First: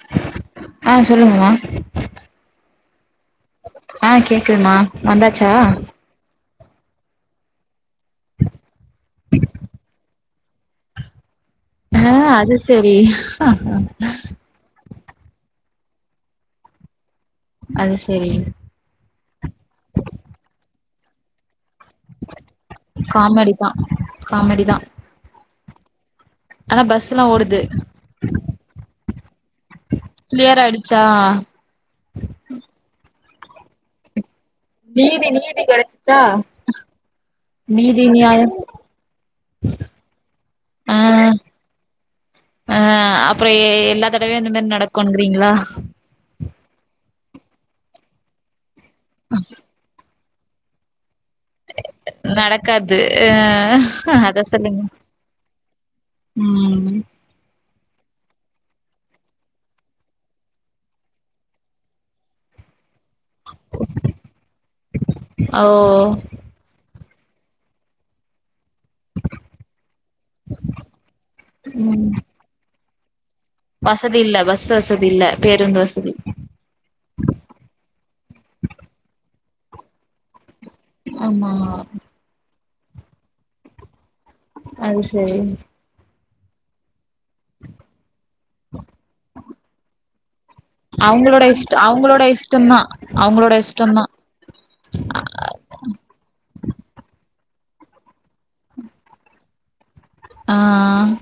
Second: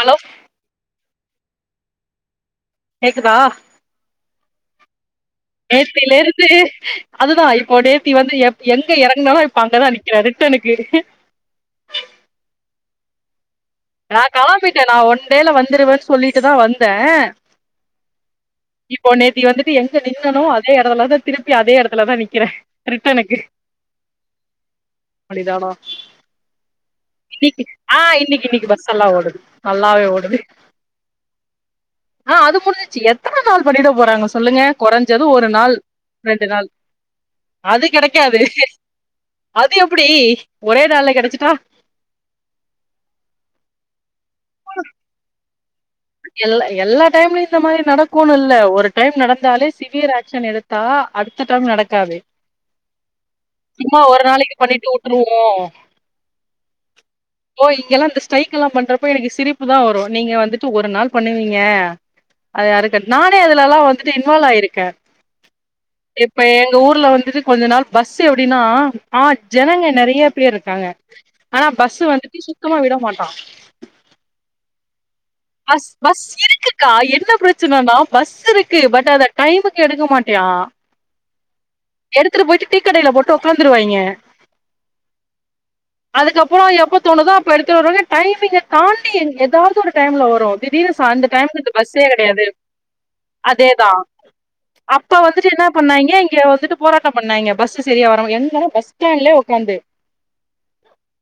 Hello ஆ சொல்லுங்கமா கேக்குதா ஆ கேக்குதுமா வந்தாச்சா நேத்திலெருந்து அதுதா இப்போ நேத்தி வந்து எப் எங்க எறங்குனாலு இப் அங்கதா நிக் கரட்டா எனக்கு ஆ அது சரி ஆ கலாம்பிட்டே நா ஒன் டேல வந்துடுவன் சொல்லிட்டுதா வந்தே அது செரி இப்போ நேதி வந்துட்டு எங்க நின்னனோ அதே எடத்துலதத் திருப்பி அதே எடத்துலதா நிக்கிறே ரிட்டனக்கு காமெடி தா காமெடி தா ஆனா பஸ்ல்லா ஓடுது இன்னிக்கி ஆ இன்னிக்கி இன்னிக்கி பஸ் சல்லா ஓடுது நல்லாவே ஓடுது கிளியர் ஆயிடுச்சா ஆ அது முடிஞ்சிச்சி எத்தன நாள் பண்ணிட போறாங்க சொல்லுங்க கொறஞ்சது நீதி ஒரு நீதி நாள் கெடச்சிச்சா ரெண்டு நாள் அது நீதி கெடைக்காது நியாயம் அது எப்டி ஒரே நாள்ல கெடச்சிட்டா அ அப்புற எல்லா தடவயு இந்த மாரி நடக்குங்கிறீங்ளா எல்ல எல்லா டைம்லுயு இந்த மாரி நடக்குன் இல்ல ஒரு டைம் நடந்தாலே ஸ் சிவியர் ஆக்ஷன் எடுத்தா அடு தடைம் நடக்காது நடக்காது ஆ சும்மா ஒரு அத நாளைக்கு சொல்லுங்க பண்ணிட்டு உட்டுருவோ ம் ஓ இங்கெல்லா இந்த ஸ்ரைக்கெல்லா பண்றப்போ எனக்கு சிரிப்பு தா வரு நீங்க வந்திட் டு ஒரு நாள் பண்ணுவீங்க அது யாருக்கட் நானே அதுலல்லா வந்துட்டு இன்வால்வ் ஆயிருக்க ஓ எப் இப்ப எங்க ஊர்ல வந்துட்டு கொஞ்ச நாள் பஸ்ஸு எப்டின்னா ஆ ஜனங்க நெறைய பேர் இருக்காங்க ஆனா பஸ்ஸு ம் வந்துட்டு சுத்தமா விட மாட்டா வசதி இல்ல பஸ் வசதி இல்ல பேருந்து பஸ் வசதி பஸ் இருக்கு க்கா என்ன பிரச்சனனனா பஸ் இருக்கு பட் அத டைமுக்கு எடுக்க மாட்யா ஆமா எடுத்துட்டு போயிட்டு டீ கடைல போட்டு உக்காந்துருவாய்ங அது சரி அதுக்கப்புறோ எப்ப தோணுதோ அப்ப எடுத்துட்டுவாங்க டைமிங்க தாண்டி ஏதாவது ஒரு டைம்ல வரு திடீனு ஸா ந்த அவங்களோட டைம்ல இந்த இஷ்ட பஸ்ஸே அவங்களோட கெடையாது இஷ்டம்தா அவங்களோட அதேதா இஷ்டம்தா அப்ப வந்துட்டு என்ன பண்ணாய்ங்க இங்க வந்துட்டு போராட்டம் பண்ணாய்ங்க பஸ் சரியா வர எங்க பஸ் ஸ்டாண்ட்லே உக்காந்து ஆ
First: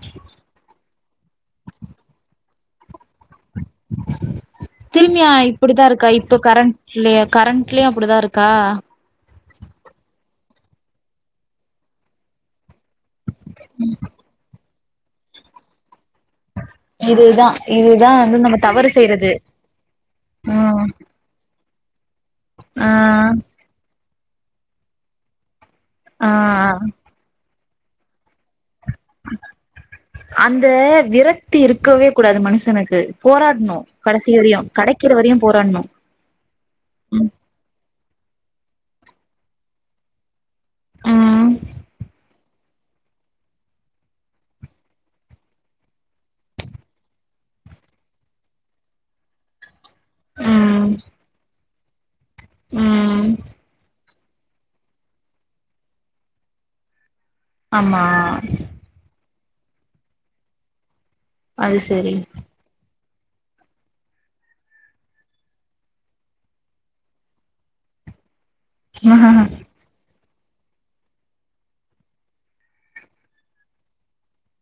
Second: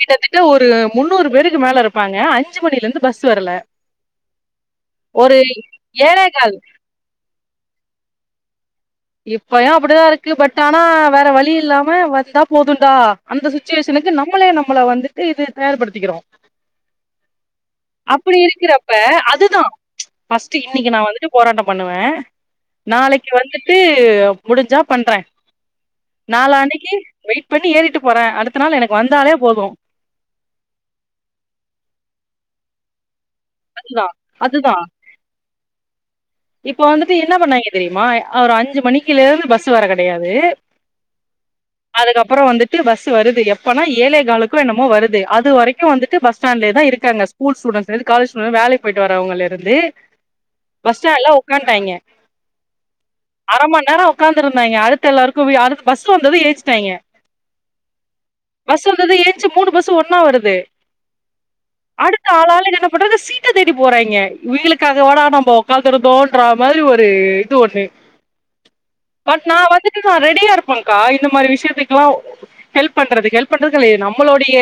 கிட்டத்தட்ட ஒரு முன்னூறு பேருக்கு மேல இருப்பாங்க அஞ்சு மணிலிந்து பஸ்ஸு வரல திரும்மியா ஒரு இப்டிதா இருக்கா ஏழே இப்ப கால் கரண்ட்ல கரண்ட்லியு அப்டிதா இருக்கா இப்பயு அப்டிதா இருக்கு பட் ஆனா வேற வழி இல்லாம வந்தா போதுன்டா அந்த சுச்சுவேஷனுக்கு நம்மளே நம்மள வந்துட்டு இது தயார் படுத்திக்றோ இதுதா இதுதா வந்து அப்புடி நம்ம தவறு இருக்கிறப்ப செய்யறது அதுதா ஃபஸ்ட்டு ம் இன்னைக்கு நா வந்துட்டு போராட்டம் பண்ணுவே ஆ நாளைக்கு வந்துட்டு டு முடிஞ்சா பண்றே ஆ நாலாணிக்கு வெயிட் பண்ணி ஏறிட்டு போறே அடுத் த்த நாள் எனக்கு வந்தாலே போது அந்த விரக்தி இருக்கவே கூடாது மனுஷனுக்கு போராட்ட னு அதுதா கடைசி வரையு கடைக்கிற வரையு போராடனு இப்போ வந்துட்டு என்ன பண்ணாங்கே தெரியுமா ஒரு அஞ்சு மணிக்குல இருந்து பஸ்ஸூ வர கிடையாது ம் அதுக்கப்புறோ வந்துட் டு பஸ் வருது எப்பனா ஏழே காலக்கோ என்னமோ வருது அது வரைக்கு வந்துட்டு பஸ் ஸ்டாண்ட்லே தா இருக்காங்க ஸ்கூல் ஸ்டூடண்ட்ஸ்லந்து காலேஜ் ஸ்டுடட் வேலைக்கு போயிட்டு வரவங்கள இருந்து ம் பஸ் ஸ்டாண்ட்ல உக்க்கான்டாங்கே ம் அரை மந்நேர உட்காந்து இருந்தாங்கே அடுத்த எல்லாருக்கு பஸ் வந்தது எஞ்சுட்டாங்கே ஆமா பஸ் வந்தது ஏரிச்சு மூணு பஸ்ஸு ஒன்னா வருது அது சரி அடுத்த ஆளாலு விட்றத சீட்ட தேடி போறாங்கே இவீளுக்காகவட நம்ம உக்காந்துருதோன்ற மாரி ஒரு இது ஒண்ணு பட் நா வந்துட்டு நா ரெடியா இருப்பேன்கா இந்த மாதிரி விஷயத்துக்குல்லா ஹெல்ப் பண்றது ஹெல்ப் பண்றதுகில்லை அது நம்மளுடைய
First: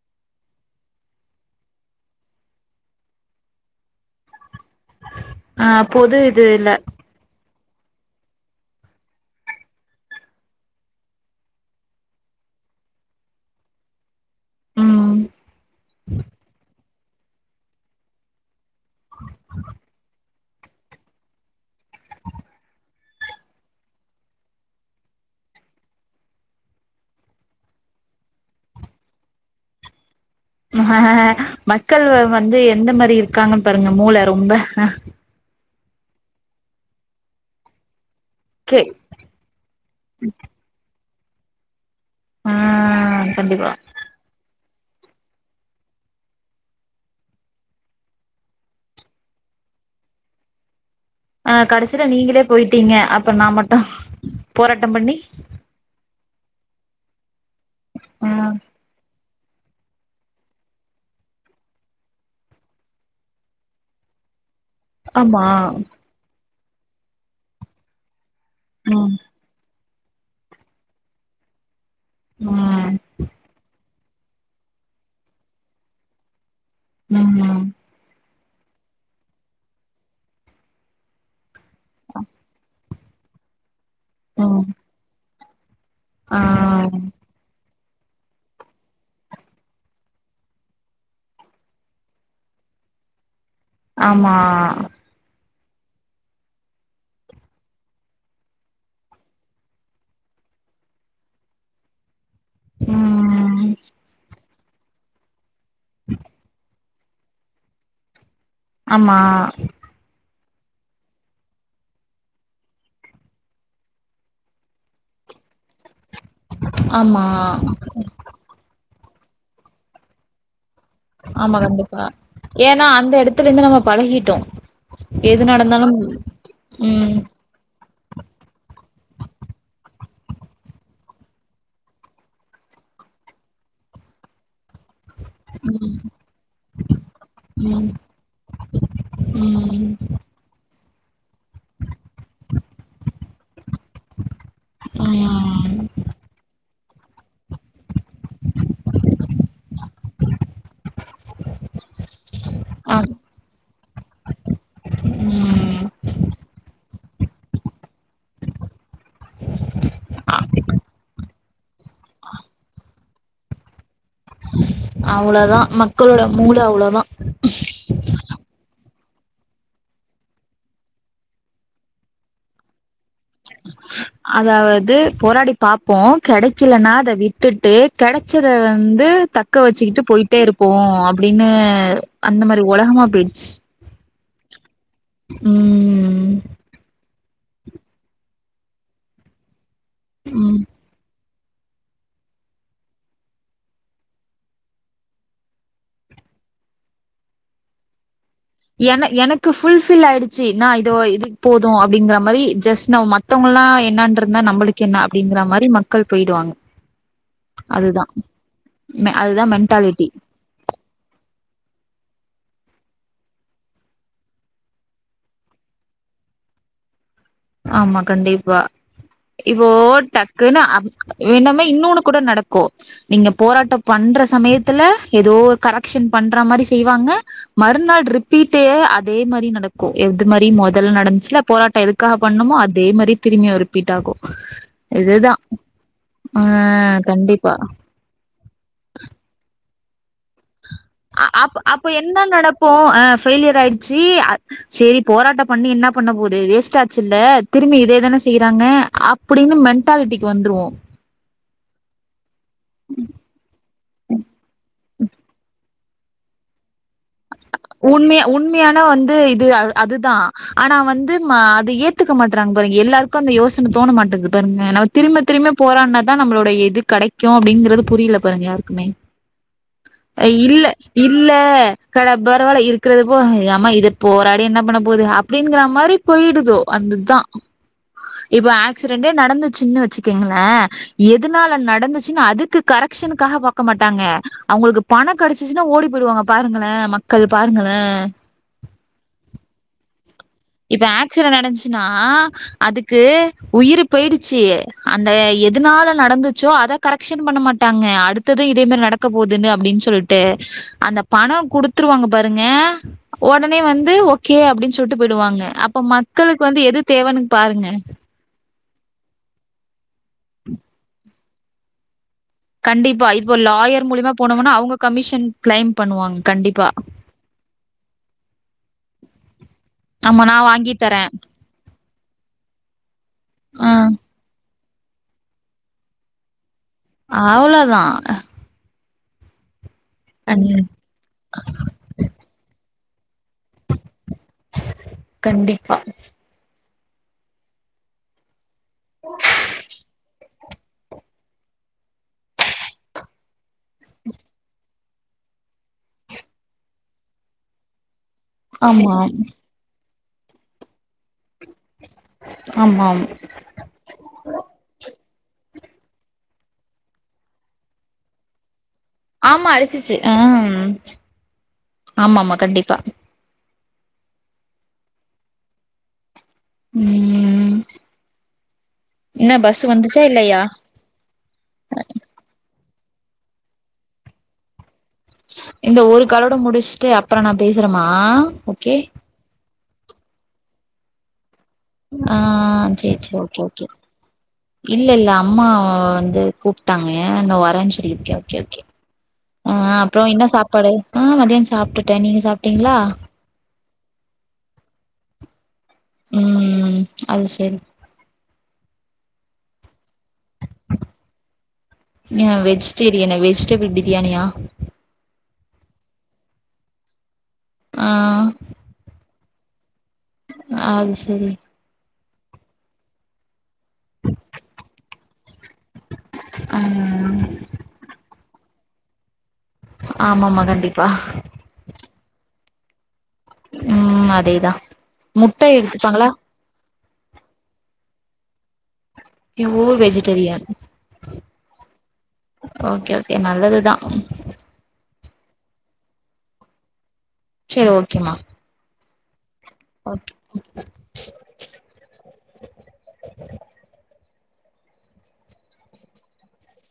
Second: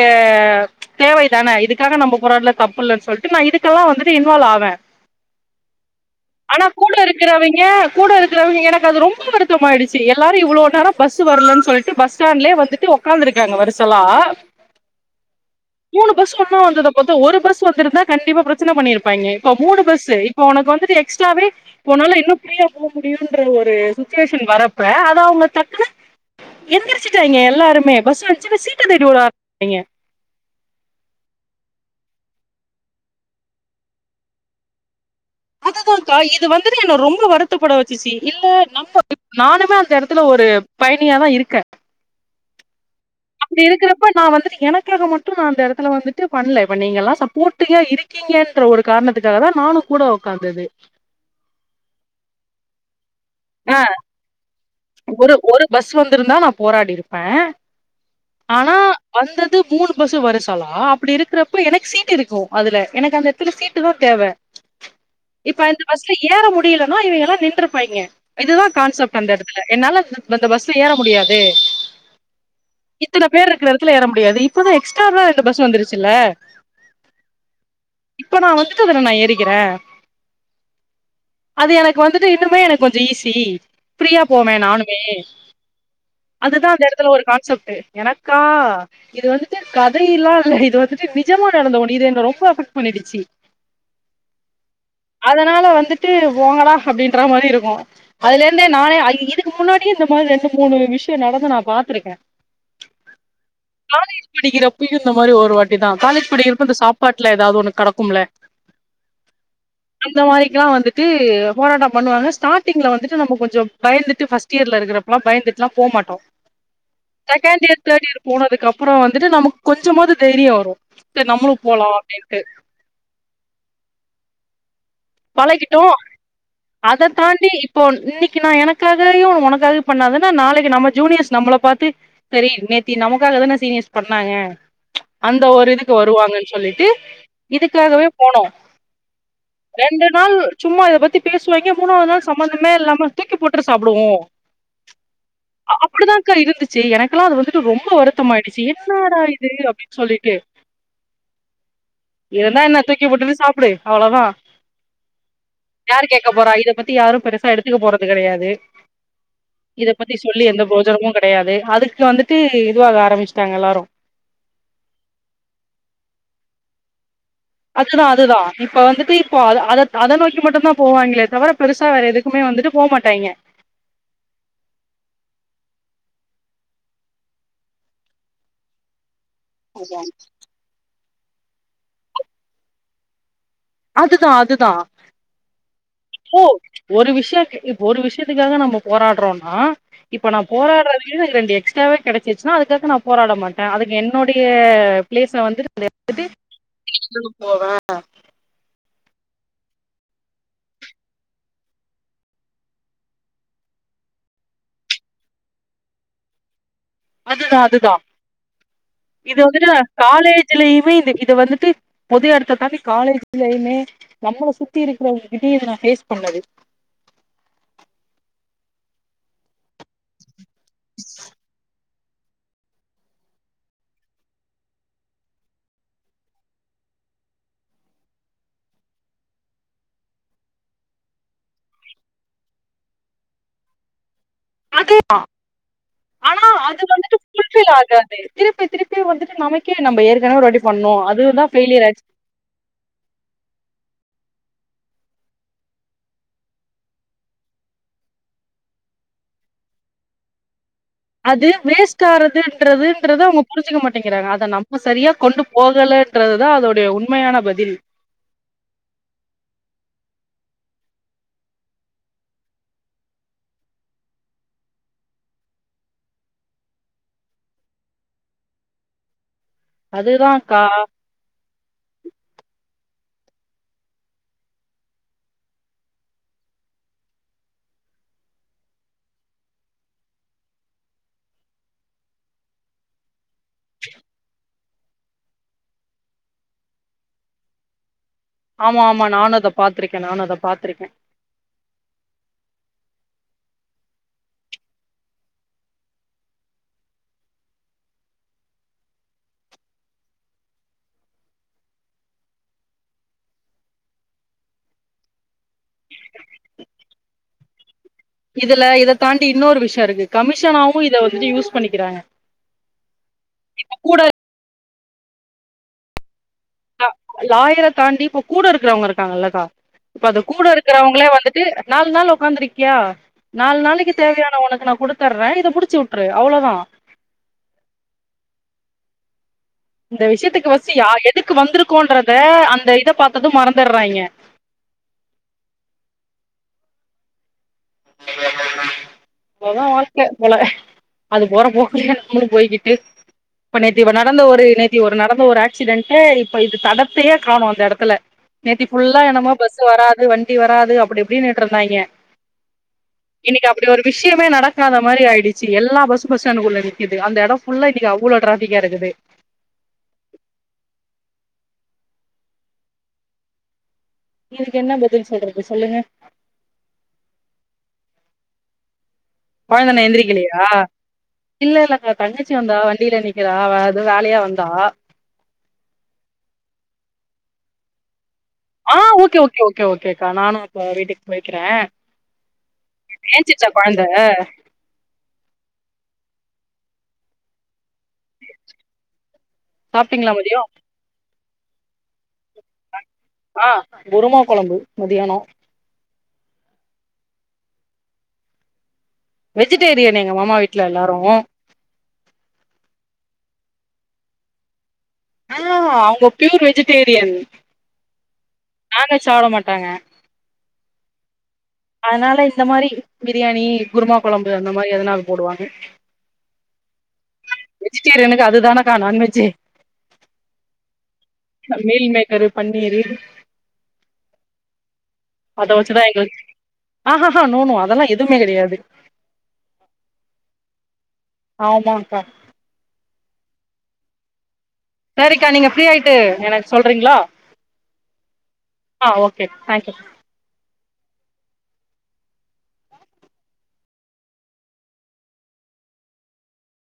தேவை தானே இதுக்காக நம்ம போராடல தப்புல்லன்னு சொல்ட்டு நான் இதுக்கெல்லா வந்துட்டு இன்வால்வ் ஆவே ஆ பொது இது ஆனா இல்ல கூட இருக் பாக்கிறவங்கே கூட இருக்கிறவங்க எனக்கு அது ரொம்ப வருத்தம் ஆயிடுச்சு எல்லாரு இவ்ளோ நேரம் பஸ்ஸு வரலன்னு சொல் ட்டு பஸ் ஸ்டாண்ட்லயே வந்துட்டு உடக்காந்துருக்காங்க வரிசலா ம் மூணு பஸ் ஒன்னா வந்தத பாத்த ஒரு பஸ் வந்திருந்தா கண்டிப்பா பிரச்சன பண்ணிருப்பாங்கே இப்ப மூணு பஸ்ஸு இப்ப உனக்கு வந்துட்டு எக்ஸ்ட்டாவே போனாலு இன்னு ஃபிரீயா போக முடியுன்ற ஒரு சுச்சுவேஷன்க்கு வரப்ப அத அவுங்க டக்குனு எந்திரிச்சிட்டானுங்கே எல்லாருமே பஸ் வந்துச்சுனு சீட்ட தேடி ஓட ஆரம்பிச்சுடாங்கே மக்கள் வந்து எந்த மாதிரி இருக்காங்கன்னு பாருங்க மூளை ரொம்ப அதுதான்கா இது வந்துட்டு என்ன ரொம்ப வரு த்த பட வச்சுச்சு இல்ல கே நம்ம நானுமே அந்த இடத்துல ஒரு பயணியா தா இருக்கே ஆ அப்படி கண்டிப்பா இருக்கிறப்ப நா வந்துட்டு எனக்காக மட்டு நான் அந்த இடத்துல வந்துட்டு பண்ல இப்ப நீங்க எல்லா சப்போர்டிவா இரு க்கீங்கன்ற ஒரு காரணத்துக்காக தா நானு கூட உக்காந்தது அ கடைசியில நீங்களே போயிட்டீங்க அப்ப நா ஆ மட்டு போராட்டம் பண்ணி ஒரு ஒரு பஸ் வந்திருந்தா நான் போராடி இருப்பே ஆ ஆனா வந்தது மூணு பஸ்ஸு வருசாலா அப்படி இருக்கிறப்ப எனக்கு சீட் இருக்கு அதுல எனக்கு அந்த எ டத்துல சீட்டுதா தேவை ஆமா இப்ப அந்த பஸ்ல ஏற முடியலனா இவுங்கே எல்லா நின்றுருப்பாங்கே இதுதா ம் கான்செப்ட் அந்த இடத் என்னால அந் அந்த பஸ் ஏற முடியாது ம் இத்தன பேர் இருக்க த்துல ஏற முடியாது இப்பதா எக்ஸ்ட்ராவா ரெண்டு பஸ் வந்துருச்சுல்ல ம் ம் இப்ப நா வந்துட்டு அதல நா ஏறிக்கிறே அது எனக்கு வந்துட்டு இன்னுமே எனக்கு கொஞ்சோ ஈஸி ஃப்ரீயா போவேன் ம் நானுமே ஆ அதுதான் அந்த இடத்துல ஒரு கான்செப்ட் எனக்கா இது வந்துட்டு கதையெல்லா இல்ல இது வந்துட்டு நிஜமா நடந்த ஒண்ணு இது என்ன ரொம்ப அஃபெக்ட் பண்ணிடுச்சு ஆமா அதனால வந்துட்டு போங்கடா அப்படின்ற மாரி இருக்கு அதுல இருந்தே நானே ஐ இதுக்கு முன்னாடியு இந்த மாதிரி ரெண்டு மூணு விஷய நடந்து நா பாத்திருக்கே ஆ படிக்கிறப்ப இந்த மாரி ஒரு வாட்டி தா காலேஜ் படிக்கிறப்ப இந்த சாப்பாட்ல எதாது ஒன்னு கடக்கும்ல ஆமா அந்த மாரிக்கலா வந்துட்டு போராட்ட பண்ணுவாங்க ஸ்டார்டிங்ல வந்துட்டு நம்ம கொஞ்சம் பயந்து ட்டு பஸ்ட் இயர்ல இருக்குறபலா பயந்துட்லா போ மாட்டோ ஆமா செகண்ட் இயர் தேர்ட் இயர் போனதுக்கு அப்றோ வந்துட்டு நமக்கு கொஞ்சமாது தெய்ரியோ வரு சரி நம்மளு ஆமா போலா கண்டிப்பா அப்டின்ட்டு ஏனா அந்த எடத்துல இருந்து நம்ம பழகிட்டோ எது பழகிட்டோ நடந்தாலும் அத ம் தாண்டி இப்போ இன்னிக்கு நா எனக்காகயு ஒனக்காக பண்ணா தானே நாளைக்கு நம்ம ஜூனியர்ஸ் நம்மள பாத்து செரி நேத்தி நமக்காக தானே சீனியர்ஸ் பண்ணாங்க அந்த ஒரு இதுக்கு ம் வருவாங்கன் சொல்லிட்டு ம் இதுக்காகவே போனோ ம் ரெண்டு நாள் சும்மா இத பத்தி பேசுவாய்ங்க மூணாது நாள் சம்பந்தமே இல்லாம தூக்கி போட்ரு சாப்டுவோ ம் அப்டிதாங்க்கா இருந்துச்சி எனக்கெல்லா அது வந்துட்டு ரொம்ப வருத் தமாயிடுச்சி என்னாடா இது அப்டின் சொல்லிட்டு இருந்தா என்னா அ தூக்கி போட்டுட்டு சாப்டு அவ்ளோ தா ம் யாரு கேக்க போறா இத பத்தி யாரு பெருசா எடுத்துக்க போறது கெடையாது இத பத்தி சொல்லி எந்த ப்ரோஜனமு கெடையாது அதுக்கு வந்துட்டு இதுவா வேரம்பிச்ட்டாங்க எல்லாரு அவ்ளோதா மக்களோட மூள அவ்ளோதா ஆக்சுலா அதுதா இப்ப வந்துட்டு இப்போ அத அத நோக்கி மட்டு தா போவாய்ங்களே தவர பெருசா வேற எதுக் குமே வந்துட்டு போ மாட்டாய்ங்க அதாவது போராடி பாபோ கெடைக்கலன்னா அத விட்டுட்டு கெடச்சத வந்து த க்க வச்சிக்கிட்டு அதான். பொயிட்டே இருப்போ அப்டினு அந்த மாரி ஒலகமா பொயிட்ச்சி அதுதா அதுதா ம் ஓ ஒரு விஷய இப் ஒரு விஷயத்துக்காக நம்ம போராட்றோனா இப்ப நா ம் போராட்றதே ரெண்டு எக்ஸ் காக கெடச்சசினா அதுக்காக நா போராட மாட்டே அதுக்கு என்னுடைய பிளேஸ்ல வந்து [inaudible] ட்டுக்கு போவே என எனக்கு ஃபுல் ஃபில் ஆயிடுச்சி நா இதோ இதுக்கு போது அப்டிங்கற மாரி ஜெஸ் நம் மத் மத்தோங்லா என்னான் இருந்தா நம்ளுக்கு என்னா அப்டிங்கற மாரி மக்கள் பொயிடுவாங்க அதுதா அதுதா இது அதுதா வந்துட்டு மென்டாலிட்டி காலேஜ் இதுலயுமே இது இது வந்துட்டு பொது எடத்த தாண்டி காலேஜ்லயுமே நம்மள சுத்தி இருக்குறவங்ககிட்டயே இத நா பேஸ் பண்ணது ஆமா கண்டிப்பா இபோ டக்குன்னு அப் என்னமே இன்னொன்னு கூட நடக்கு நீங்க போராட்ட பண்ற சமயத்துல எதோ கரெக்க்ஷன் பண்ற மாரி செய்வாங்க மறுநாள் ரிப்பீட்டே அதே மாரி நடக்கு எவ்து மாரி மொதல் நடந்ச்சில போராட்ட எதுக் காக பண்ணமோ அதே மாரி திரும்பியு ரிப்பீட் ஆகு [inaudible] இதுதா ஆ ஆனா அது வந்துட்டு கண்டிப்பா ஃபுல்பில் ஆக திருப்பி திருப்பி வந்துட்டு நமக்கே நம்ம ஏற்கனவே ஒரு வாட்டி பண்ணோம் அ அதுதான் அப்ப ஃபெயிலியர் அப்ப ஆச்சு என்ன நனப்போ அ ஃபெயிலியர் ஆயிட்ச்சி சேரி போராட்ட பண்ணி என்ன பண்ண போது வேஸ்ட் ஆச்சு இல்ல திரும்பி இதே தானே செய்றாங்க அப் அப்டினு மென்டாலிட்டிக்கு வந்துருவோ அது வேஸ்ட் ஆறதுன்றதுன்றது அவங்க புருசுக்க மாட்டேங்கிறாங்க அத நம்ம சரியா கொண்டு போகல லன்றது தா அதோடைய உண்மையான பதில் உண்மையா உண்மையான வந்து இது அத் அதுதா ஆனா வந்து மா அது ஏத்துக்க மாட்றாங்க பாருங்க எல்லாருக்கு அந்த யோசன தோண மாட்டேங்குது பாருங்க நவத் திரும்ப திரும்ப போராட்னாதா நம்பளுடைய இது கெடைக்கு அப்டிங்றது புரியில பாருங்க யாருக்குமே அ அதுதான்க்கா இல்ல இல்ல கட பரவால்ல இருக்க றது போக ஏமா இத போராடி என்ன பண்ண போது அப்டிங்கிற மாறி போயிடுதோ அந்துதா இப்ப ஆக்சிடென்டே நடந்துச்சின்னு வச்சுக்கங்ளே எதுனால நடந்துச்சின்னு அதுக்கு கரெக்ஷனுக்காக பா க்க மாட்டாங்க அவங்களுக்கு பணோ கெடச்சின்னா ஓடி போயிடுவாங்க பாருங்களே மக்கள் பாருங்களே ஆமா ஆமா நானும் அத பாத்திருக்கே நானு அத பாத் இப்ப ஆக்சிடன் நடந்துச்சின்னா அதுக்கு உயிர் போயிடுச்சி அந்த எதுனால நடந்துச்சோ அத கரெக்ஷனு பண்ண மாட்டாங்க அடுத்தது இதே மாறி நடக்க போதுன்னு அப்டின்னு சொல்ட்டு அந்த பணோ குடுத்துருவாங்க பாருங்க உடனே வந்து ஓகே அப்டின்னு சொல்ட்டுப் போயிடுவாங்க அப்ப மக்களுக்கு வந்து எது தேவைன்னு பாருங்க இதுல இத தாண்டி இன்னொரு விஷ்ய இருக்கு கமிஷனாவும் இத வந்துட்டு யூஸ் பண்ணிக்கிறாங்க கண்டிப்பா இப்ப லாயர் கூட மூலியமா போனம்னா அவங்க கமிஷன் கிளைம் பண்ணுவாங்க கண்டிப்பா அ லாயர தாண்டி இப்ப கூட இருக்கறவங்க இருக்காங்கல்லக்கா இப்ப அது ஆமா நா கூட வாங்கி தரே இருக்கிறவங்களே வந்துட்டு நாலு நாள் உக்காந்துருக்கியா நால் ஆ நாளைக்கி தேவையான உனக்கு நா குடுத்தர்றே இத முடிச்சி விட்ரு அவ்ளோதா அவ்ளதா அ இந்த விஷயத்துக்கு ஃபர்ஸ்ட்டு யா எதுக்கு வந்திருக்கோன்றத அந்த இத பாத்ததும் மறந்துட்றாங்க கண்டிப்பா அது தா வாழ்க்கை போல அது போற போக்கலயே நம்மளு போய்கிட்டு இப்ப நேத்து இவ நடந்த ஒரு நேர் யோ ஒரு நடந்த ஒரு ஆக்சிடென்ட்டு இப்ப இது தடத்தையே காணோ அந்த இடத்துல நேத்தி ஆமா புல்லா ஆமாம் என்னமோ பஸ் பஸ்சு வராது வண்டி வராது அப்டி இப்டின்னுட்டு இருந்தாங்க ஆமா ஆம் இன்னைக்கு அப்டி ஒரு விஷயமே நடக்காத மாறி ஆயிடுச்சி எல்லா பஸ்சும் பஸ் ஸ்டேன்டுக்குள்ள நிக்குது அந்த எடோ ஃபுல்லா இன்னிக்கு அவ்ளோ டிராபிக்கா இருக்குது ஆமா அடிச்சிச்சி ம் ஆமா ஆமா கண்டிப்பா இதுக்கு என்ன பதில் சொல்றது சொல்லுங்க உம் என்ன பஸ் கொழந்தனா வந்துச்சா எந்திரிக்கலையா இல்லயா இல்ல இல்லங்க தங்கச்சி வந்தா வண்டில நிக்கிறா அவ எதோ வேலையா வந்தா இந்த ஒரு கலோட முடிஸ்ட்டு அப்பறோ நா பேசறம்மா ஆ ஓகே ஓகே ஓகே ஓகே அக்கா நானு அப்ப வீட்டுக்கு போய்க்கிற ஆ சேரி இங்க சேரி ஓகே ஏன்சிச்சா ஓகே கொழந்த இல்ல இல்ல அம்மா வந்து கூப்ட்டாங்க நா வரேன்னு சொல்லியிரு கே ஒகே ஒகே அ அப்றோ சாப்ட்டீங்களா என்ன மதியோ சாப்பாடு ஆ மதியம் சாப்ட்டுட்ட நீங்க சாப்டீங்ளா ஆ குருமா கொழம்பு மதியானோ உம் அது சரி வெஜிடேரியன் எங்க மாமா வீட்ல எல்லாரு ங்யா வெஜிடேரியனா வெஜிடபிள் பிரியாணியா ஆ அவங்க பியூர் வெஜிடேரியன் ஆ நான் வெஜ் சாப்ட மாட்டாங்க அது சரி அதனால இந்த மாரி பிரியாணி குருமா கொழம்பு அந்த மாரி எதனாலு போடுவாங்க ஆ வெஜிடேரியனுக்கு அதுதானக்கா நான்வெஜ்ஜு ஆமாமா கண்டிப்பா மீல் மேக்கரு பன்னீரு ம் அதேதா முட்ட அத வச்சுதா எடுத்துப்பாங்களா எங்களுக்கு ஆஹஹா நோநோ அதெல்லா எதுமே கெடையாது பியூர் வெஜிடேரியன் ஆமாக்கா ஓகே ஓகே நல்லதுதா சேரிக்கா நீங்க ஃப்ரீயாயிட்டு எனக்கு சொல்றீங்களா சேரி ஓகேம்மா ஆ ஓகே தேங்க்யூ ஓகே ஓகே